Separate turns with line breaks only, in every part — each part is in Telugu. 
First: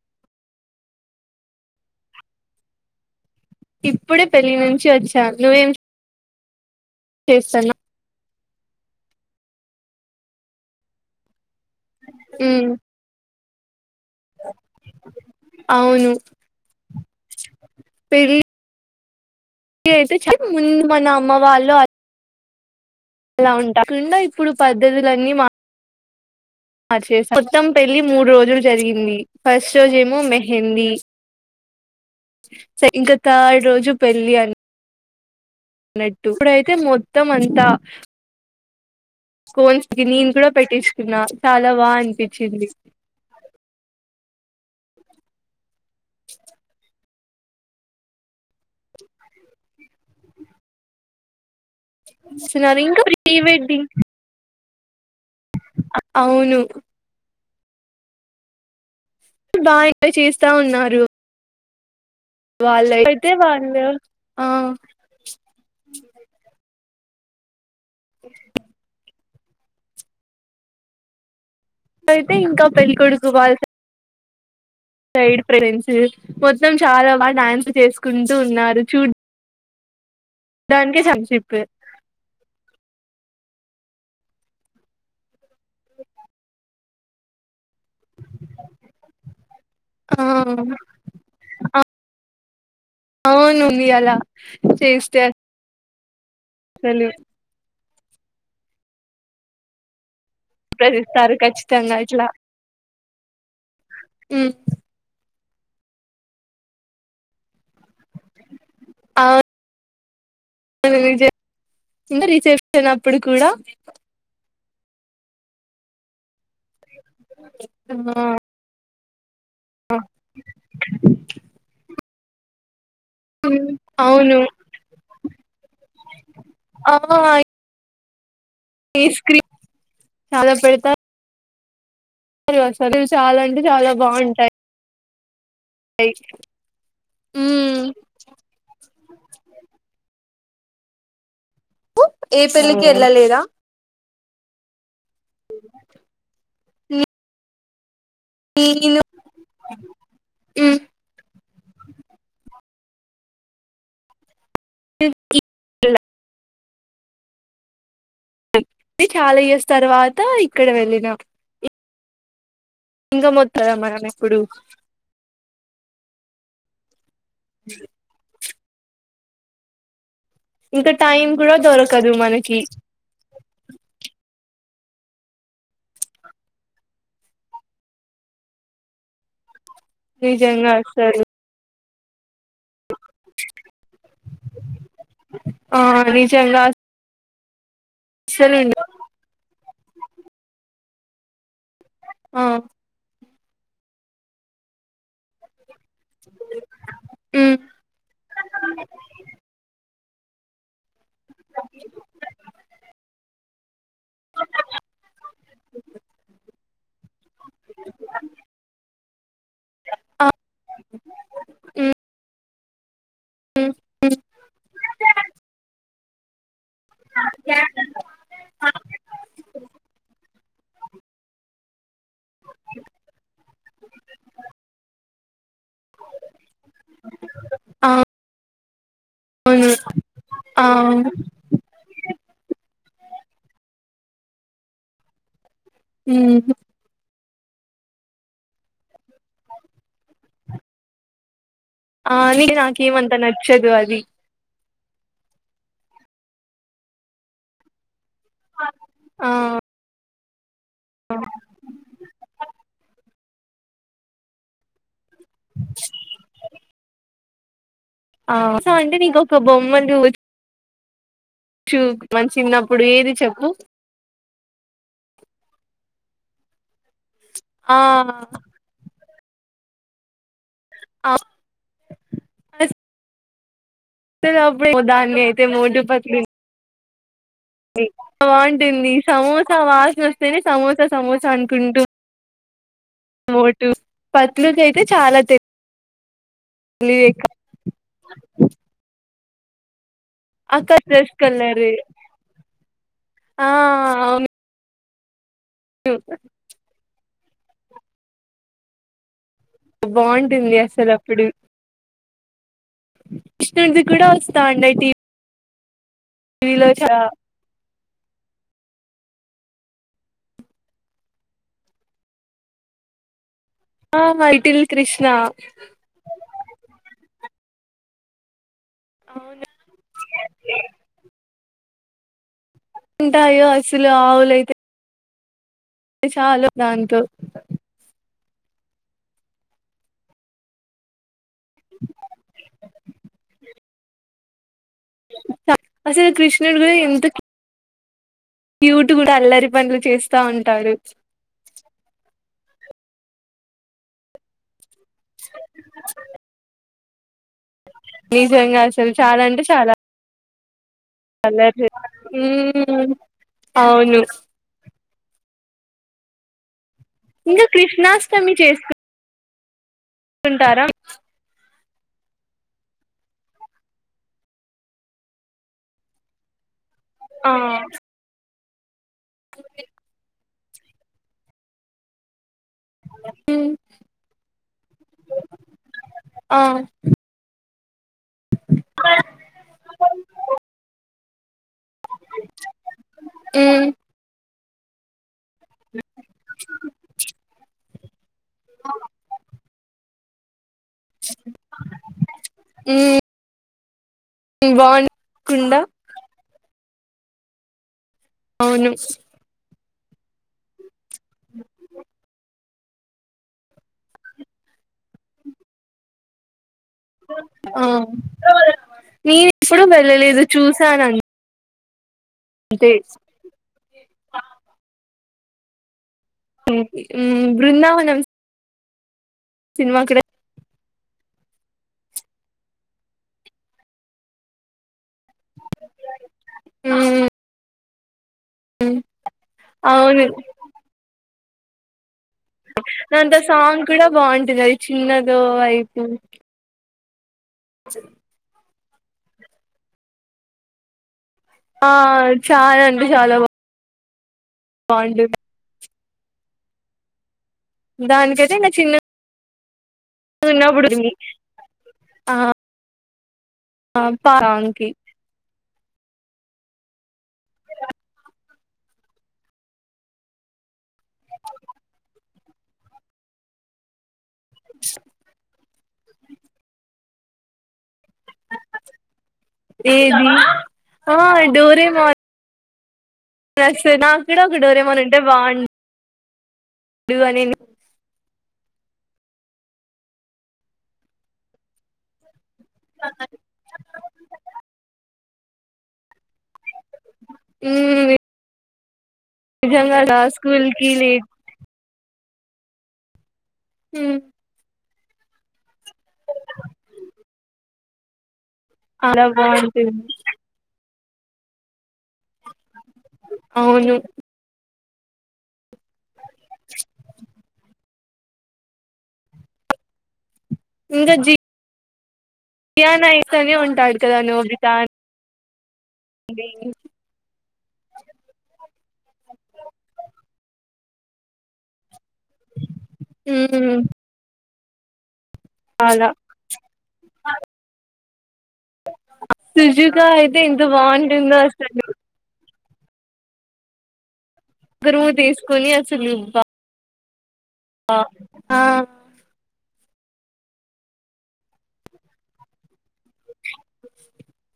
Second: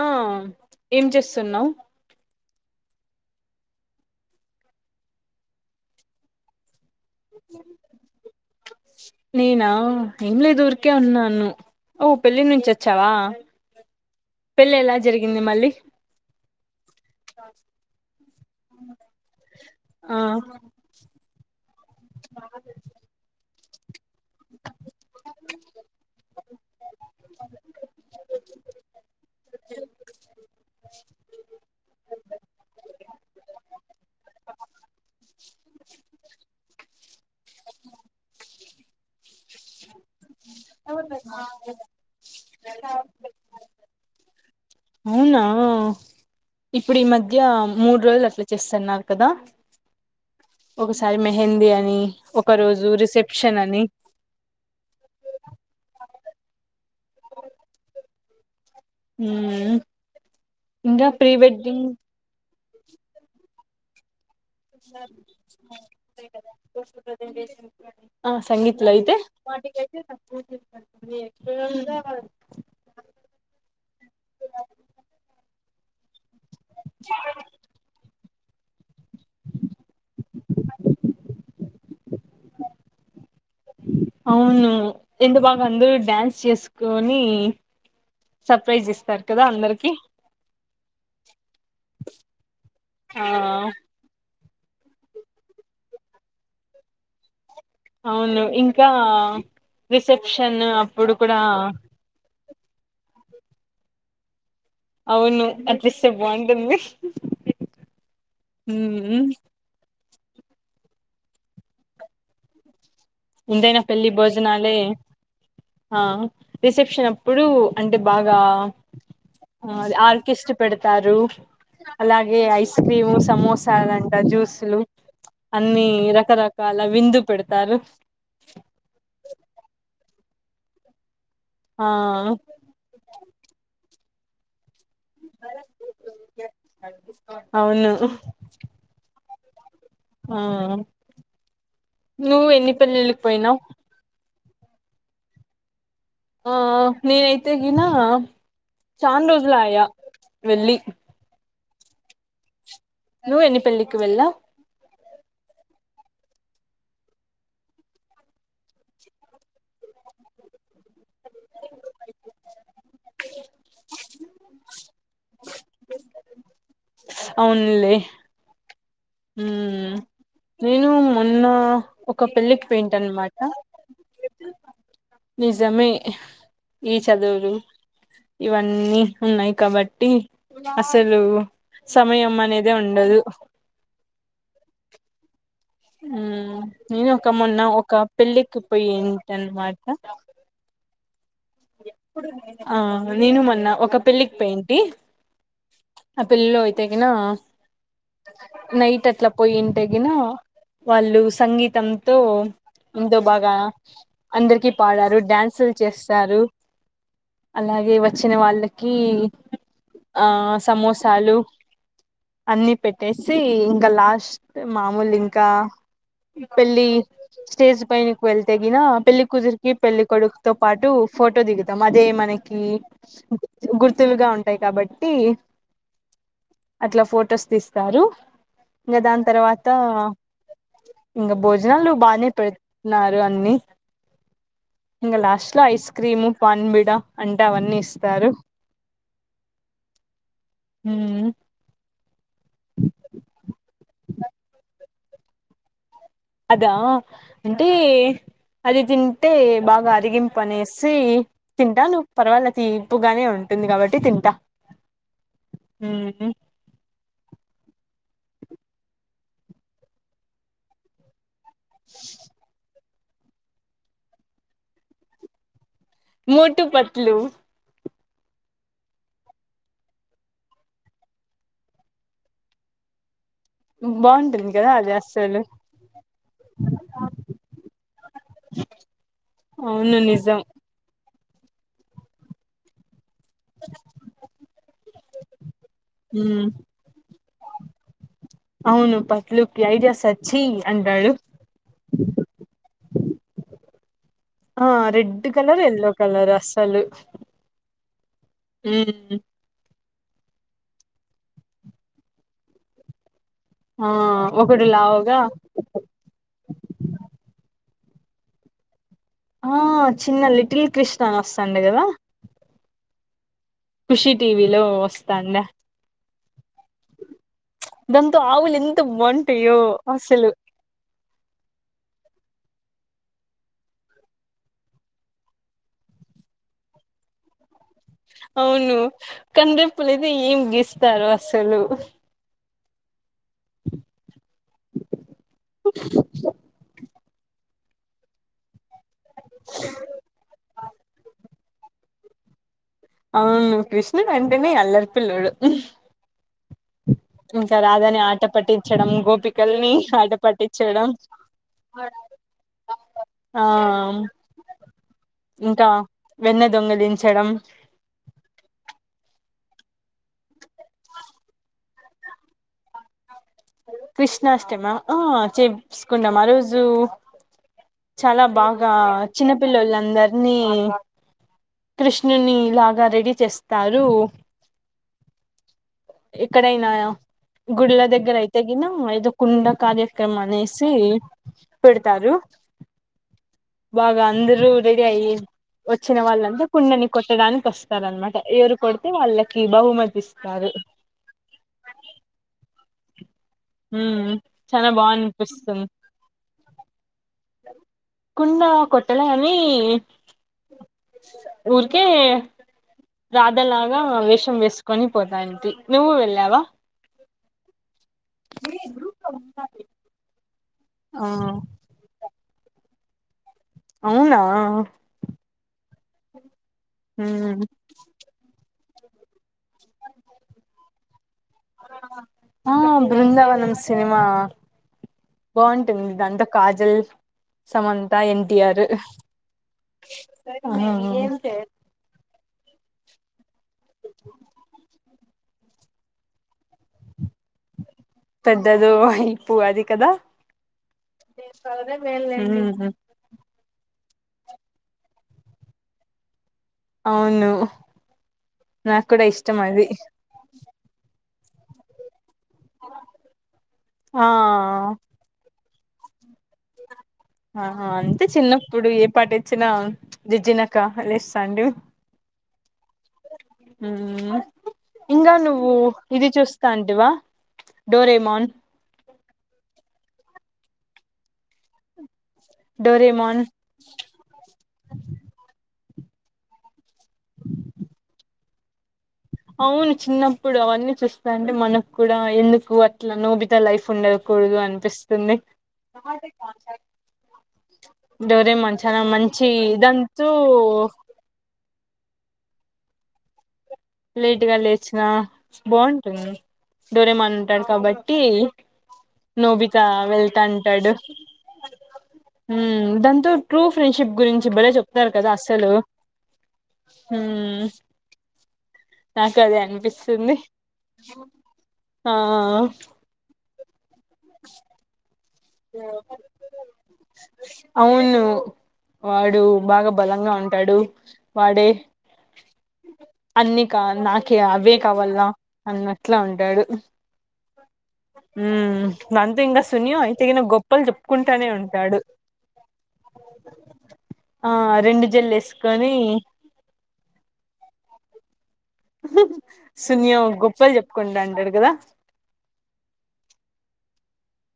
ఆ ఏం చేస్తున్నవ్
ఇప్పుడే పెళ్ళి నుంచి వచ్చా నువ్వేం చే చేస్తనావు
నేనా ఏం లేదు ఊరికే ఉన్నాను. ఓ పెళ్ళి నుంచి
ఉమ్
వచ్చావా! పెళ్లి ఎలా జరిగింది మళ్ళీ
అవును తే
ఆ
చముందు ఉన్నం [unintelligible] మా వాళ్ళు ఆ ఉంట ఇప్పుడు పద్ధతులన్నీ మ మొత్తం పెళ్లి మూడు రోజులు జరిగింది. ఫస్ట్ రోజు ఏమో మెహందీ. సెకన్ ఇంకా థర్డ్ రోజు పెళ్లి అని ఇప్పుడయితే మొత్తం అంతా కోన్స్ కి నేన్ కూడా పెట్టించుకున్నా చాలా బా అనిపించింది.
అవునా ఇప్పుడి ఈ మధ్య యా ఆ మూడు రోజులు అట్లా చేస్తున్నారు కదా ఒకసారి మెహందీ అని నీ ఒక
స్తున్నారు
రోజు
ఇంకా ప్రీ
రిసెప్షన్ అని
వెడ్డింగ్ అవును
మ్మ్
బాగా ఎంజాయ్ చేస్తా ఉన్నారు
ఇమ్
వాళ్ళ అయితే వాళ్ళు ఆ
సత్ అంతే కదా పోస్ట్ ప్రజెంటేషన్ ఆ సంగీత్ల అయితే వాటికి అయితే తక్కువ
అయితే ఇంకా పెళ్ళికొడుకు వాల్ సైడ్ ప్రెన్స్ మొత్తం చాలా బాగా డ్యాన్స్ చేసుకుంట ఉన్నారు చూ దానికినికి సంశయిప
అవును ఎంత బాగా అందరుూ డ్యాన్స్ చేసుకొని సర్ప్రైజ్ ఇస్తారు కదా అందరికి
ఆ
ఆ
అవునుంది అలా చేస్త తెలి
అవును ఇంకా రిసెప్షన్ అప్పుడు కూడా
అ
అవును అది ఇస్తే బాగుంటుంది హ
జ వచ్చినప్పుడు కూడా
ర శినప్పుడు అంటే బాగా అదే ఆర్కిస్ట్ర పెడతారు అలాగే ఐస్ ఐస్ క్రీము సమోసాలంటా
అవును
జ్యూస్లు అన్ని రకరకాల
ఆ
విందు పెడతారు
[unintelligible] చాలా పెడతా
ఆ
ఒకసారి చాలా అంటే చాలా బాగుంటాయ్ మ్మ్
అవును ఆ
ఏ
నువ్వు
పెళ్ళికి
ఎన్నిపెల్లిళకి
వెళ్ళలేదా
పోయినావ్
అ
ఆఆ నేనైతేగిన
నేను
చాన్ రోజులు ఆయా వెళ్లి నువ్వు ఎన్ని పెళ్లికి వెళ్ళావ్
[inaudible] చాలా ఇయర్స్ తర్వాత ఇక్కడ వెళ్ళినా ఇంక మొత్తద మనం ఎప్పుడు
అవున్లే మ్మ్ నేను
ఇంకా టైం
మొన్న
కూడా దొరకదు
ఒక
మనకి
పెళ్ళికి పోయింటన్నమాట నిజమే ఈ చదువులు ఇవన్నీ ఉన్నాయి కాబట్టి
నిజంగా అసలు
సమయం మన్ అనేదే ఉండదు
ఆ నిజంగా
కమ లున్న ఒక్ కా
అసలు
పెళ్ళికి
ఉండదు
పోయింటన్నమాట ఆ నేను మొన్న ఒక పెళ్ళికి పోయింటి ఆ పెళ్లిలో అయితే గిన
ఉమ్
నైట్ అట్లా పోయి తెగిన వాళ్ళు సంగీతంతో ఎంతో బాగా అందరికి పాడారు డ్యాన్సులు చేస్తారు అలాగే వచ్చిన వాళ్ళకి మ్మ్ ఆ సమోసాలు అన్ని పెట్టేసి
ఉమ్
ఇంకా లాస్ట్ మామూలు ఇంకా పెళ్లి స్టేజ్ పైనకు వెళ్తేగిన పెళ్లి కుదురికి పెళ్లి కొడుకు తో పాటు ఫోట్ టో దిగుతమదే మనకి గుర్తులుగా ఉంటాయి కాబట్టి టి అట్లా ఫొటోస్ తీస్తారు ఇంకా దాని తర్వాత
అవును ఆ
ఇంకా భోజనాలు బానే పెడతన్నారు ఇగన్ని ఇంగ లాస్టులో అయి క్రీము
ఉమ్
పన్ బిడ అంటే అవన్నీ ఇస్తారు మ్మ్
ఆ నీ నాకేమంత నచ్చదు అది
అదా అంటే అది
ఆ
తింటే బాగా అరిగింపు పనేసి తింటాను పర్వాల తీపుగానే ఉన్ ఉంటుంది కాబట్టి తింటా ఉ హు
సో అంటే నీకు ఒక బొమ్మ చూ చుకు మన చిన్న ఇప్పుడు ఏది చెప్పు
మొటూ పత్లు
ఆ ఆ
బాగుంటుంది కదా
అప్పుడు ఒ
అది
దాన్నీ అయితే మోటు పత్లుని
దాన్
ఇ బాగుంటుంది సమోసా
అవును
వాసన వస్తేనే
నిజం
సమోసా సమోసా సానుకుంటు మోటు పత్లూ కు అయితే చాలా
ఉమ్
తెలు ఎక
లుకు లైడియ స
అక్క ఫ్రెష్ కలరి ఆ అవును
ఆ red red colour yellow colour అసలు ఉ
బాగుంటుంది అసలు అప్పుడు [inaudible]
ఆ
కూడా
ఒకటి
వస్తాండే
లావు గా
టీవీలో చాలా
ఆ చిన్న లిటిల్ కృష్ణని వస్తాండే కదా
ఆ
ఖుషి
మైటిల్
టీవీలో
కృష్ణ
వస్తాండ దాంతో ఆవులిన్ ఎంత
అవును
బాగుంటాయో అసలు
ఉంటాయో అసలు ఆవులైతే చాలు దాంతో
అవును కందే పులిది ఏం గిస్తారు అస సలు [inaudible]
తక్ అసలు కృష్ణుడు కూడా ఎంత క్యూ క్యూట్ కూడా అల్లరి పనులు చేస్తా ఉంటారు [inaudible]
ఆ కృష్ణుడంటేనే అల్లరి పిల్లోడు ఇనో అడిబుల్ ఇంకా రాదని ఆట
నిజంగా
పట్టించడం గోపికల్ని ఆట పట్టి
అల
ఆ
అవును
ఇంకా వెన్నె దొంగలిని
ఇంకా కృష్ణాష్టమి చేస్కున చకుంటారా
కృష్ణాష్టమ ఆ చేప్స్కుండమా రోజు జు
ఆ
చాలా బాగ్ కా చిన్న పిల్లలందరినీ కృష్ణని లాగా రెడీ
ఉమ్
చేస్తారు
ఆ
ఎక్కడైనా గుళ్ళ దగ్గర అయితేగిన ఏదో కుండ కార్యక్రమం అనేసి పెడతారు
ఉమ్
బాగా అందురూ రెడి అయ్యి వచ్చిన వాళ్ళంతా కుండని కొట్టడానికి వస్తార అనమాట ఎవరు కొడితే వాళ్ళకి బహుమతి ఇస్ కాదు
ఈ
హ చాలా బా
బాగుండకుండా
అనిపిస్తుంది ఇనోఅడిబుల్ కుండా
అవును
కొట్టలాని ఇనో అడిబుల్ ఉర్కే రాధలాగా వేషం వేసుకొని పోతాంటి నువ్వు వెళ్ళావా
ఆ నేను ఎప్పుడు వెళ్ళలేదు చూసానని
ఆ
[unintelligible]
అవునా ఉమ్
బృందావనం సినిమా అకడె
ఆ బృందవనం సినిమా బాగుంటుంది దాంతో కాజల్
ఉమ్
సమంత ఎన్టీఆర్
అవును
త్
రాందస్ సాంగ్ కూడా బాగుంటది అది చిన్న దో అయిపోయిం
దాదో ఇపుూ అది కదా
ఆ చాలా అండి చాలా బా పాయింట్
అవును
దానికయితే ఇంకా చిన్న
ఇష్టమది
విన్నప్పుడు అ ఆ పాదానికి
ఆహా అంతే చిన్నప్పుడు ఏ పాట ఇచ్చినా జిజినక్క అనె సండ్ మ్ ఇంకా నువ్వు మ్ ఇది చూస్తా అంటివే డోరేమాన్
ఏది డోరేమాన్
డోరేమాన్
ప్లస్ నాక్కూడా ఒక డోరేమాన్ ఉంటే బాగుం ఇ అని
అవును చిన్నప్పుడు అవన్నీ చూస్తా అంటి మనం కూడా ఎందుకు అట్లా నోబితా లైఫ్ ఉండకూడదు అనిపిస్ సండే డోరే మంచి చాలా మంచి
నిజంగానా
దాంతో
స్కూల్ కి లేట్
లేటుగా లేసి అ బాగుంటుంది డోరేమన్ ఉంటాడు కబట్టి టీ
అలా
నోబితా
బాగుంటుంది
వెళ్తాంటాడు దాంతో ట్రూ
అవును
ఫ్రెండ్షిప్ గురించి భలే చెప్పు తారు కదా అసలు హ నాకు అదే అనిపిస్తుంది
ఇంకా జీ
ఆ
ఇకడే ఉంటాయ్ అని.
అవును వాడు బాగా బలంగా ఉంటాడు వాడే
ఉమ్
అన్నక నాకే అ బేక్ అవల్నా
అలా
అన్నట్లా ఉంటాడు ఉమ్ ఆంథే ఇంకా సున్యు
సుజుకా
అయితే ఇ
ఎంత
గొప్పలు
బాగుంటుందో
చెప్పుకుంటానే
అసలు
ఉంటాడు ఆ రెండు
గురువు
జల్లు
తీసుకుని
వేసుకొని
ఆ
హు హు సున్యం గొప్పల్ చెపుకుంటంటాడు అంటాడు కదా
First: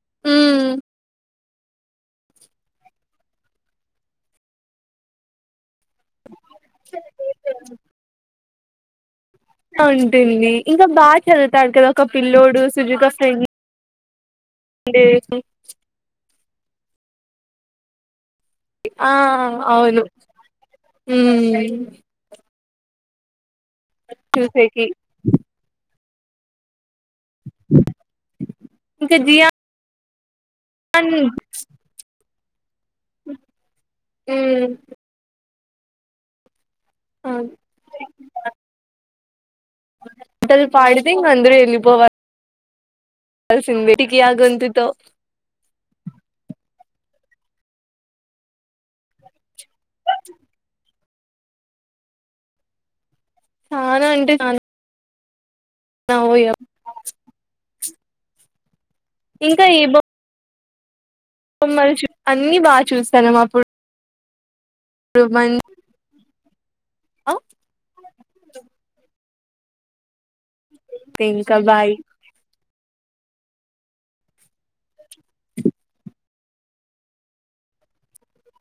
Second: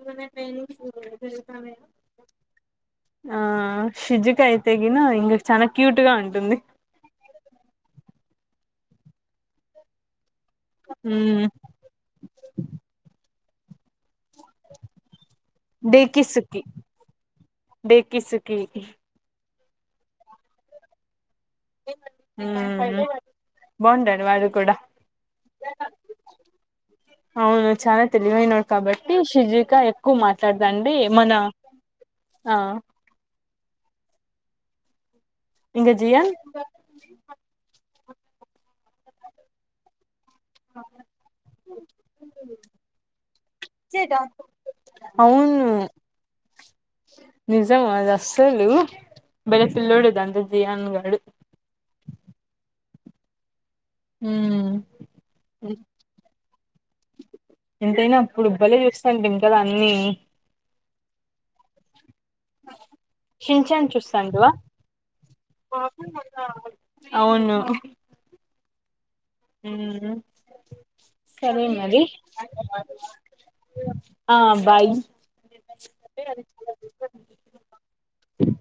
ఎమయినా
ఉమ్
ట్రైనింగ్ జార్ ఆ షిజుక అయితే గిన హింగ చన క్యూట్ గా ఉంటుంది
ఉంటంది ఇంకా బాగా
ఉమ్
చదువుతాడు కదా ఒక పిల్లోడు సుజుకా ఫ్రెండ్
డీకిీసుకి డీకిీసు
ఆ అవును ఉమ్ ఉమ్
ఉమ్ ఉ బాగుంటాడు వాడు కూడా
చూసేకి
అవును చనా తెలివై నోడ్ కాబట్టి
ఇంకా జియాన్
శిజిక ఎ కుమార్ లాడదండి మన ఆ
ఉమ్
ఇంగ జయన్
అ గుల్లె ప్యాట్ల్ పడితే అందరూ ఎల్లిపోవాలి కసింద బేటికి ఆగొంతుతో
అవును నిజం ఆది అసలు బల ఫిల్లోడు దంత జియన్ గా డు
చానా అంటే
హమ్ హు
ఓయా
ఎంతైనా ఇప్పుడుబ్బలే చూస్త అండి ఇంకా దన్నీ
మరిష్ అన్ని బాగా చూస్తాము అప్పుడు
కండు
మం
అవును హమ్
ఇంకా
సరే
బాయ్
మరీ ఆ బాయ్ ఇంకా చెప్పు అది చాలా డిఫరెంట్ గా ఉంది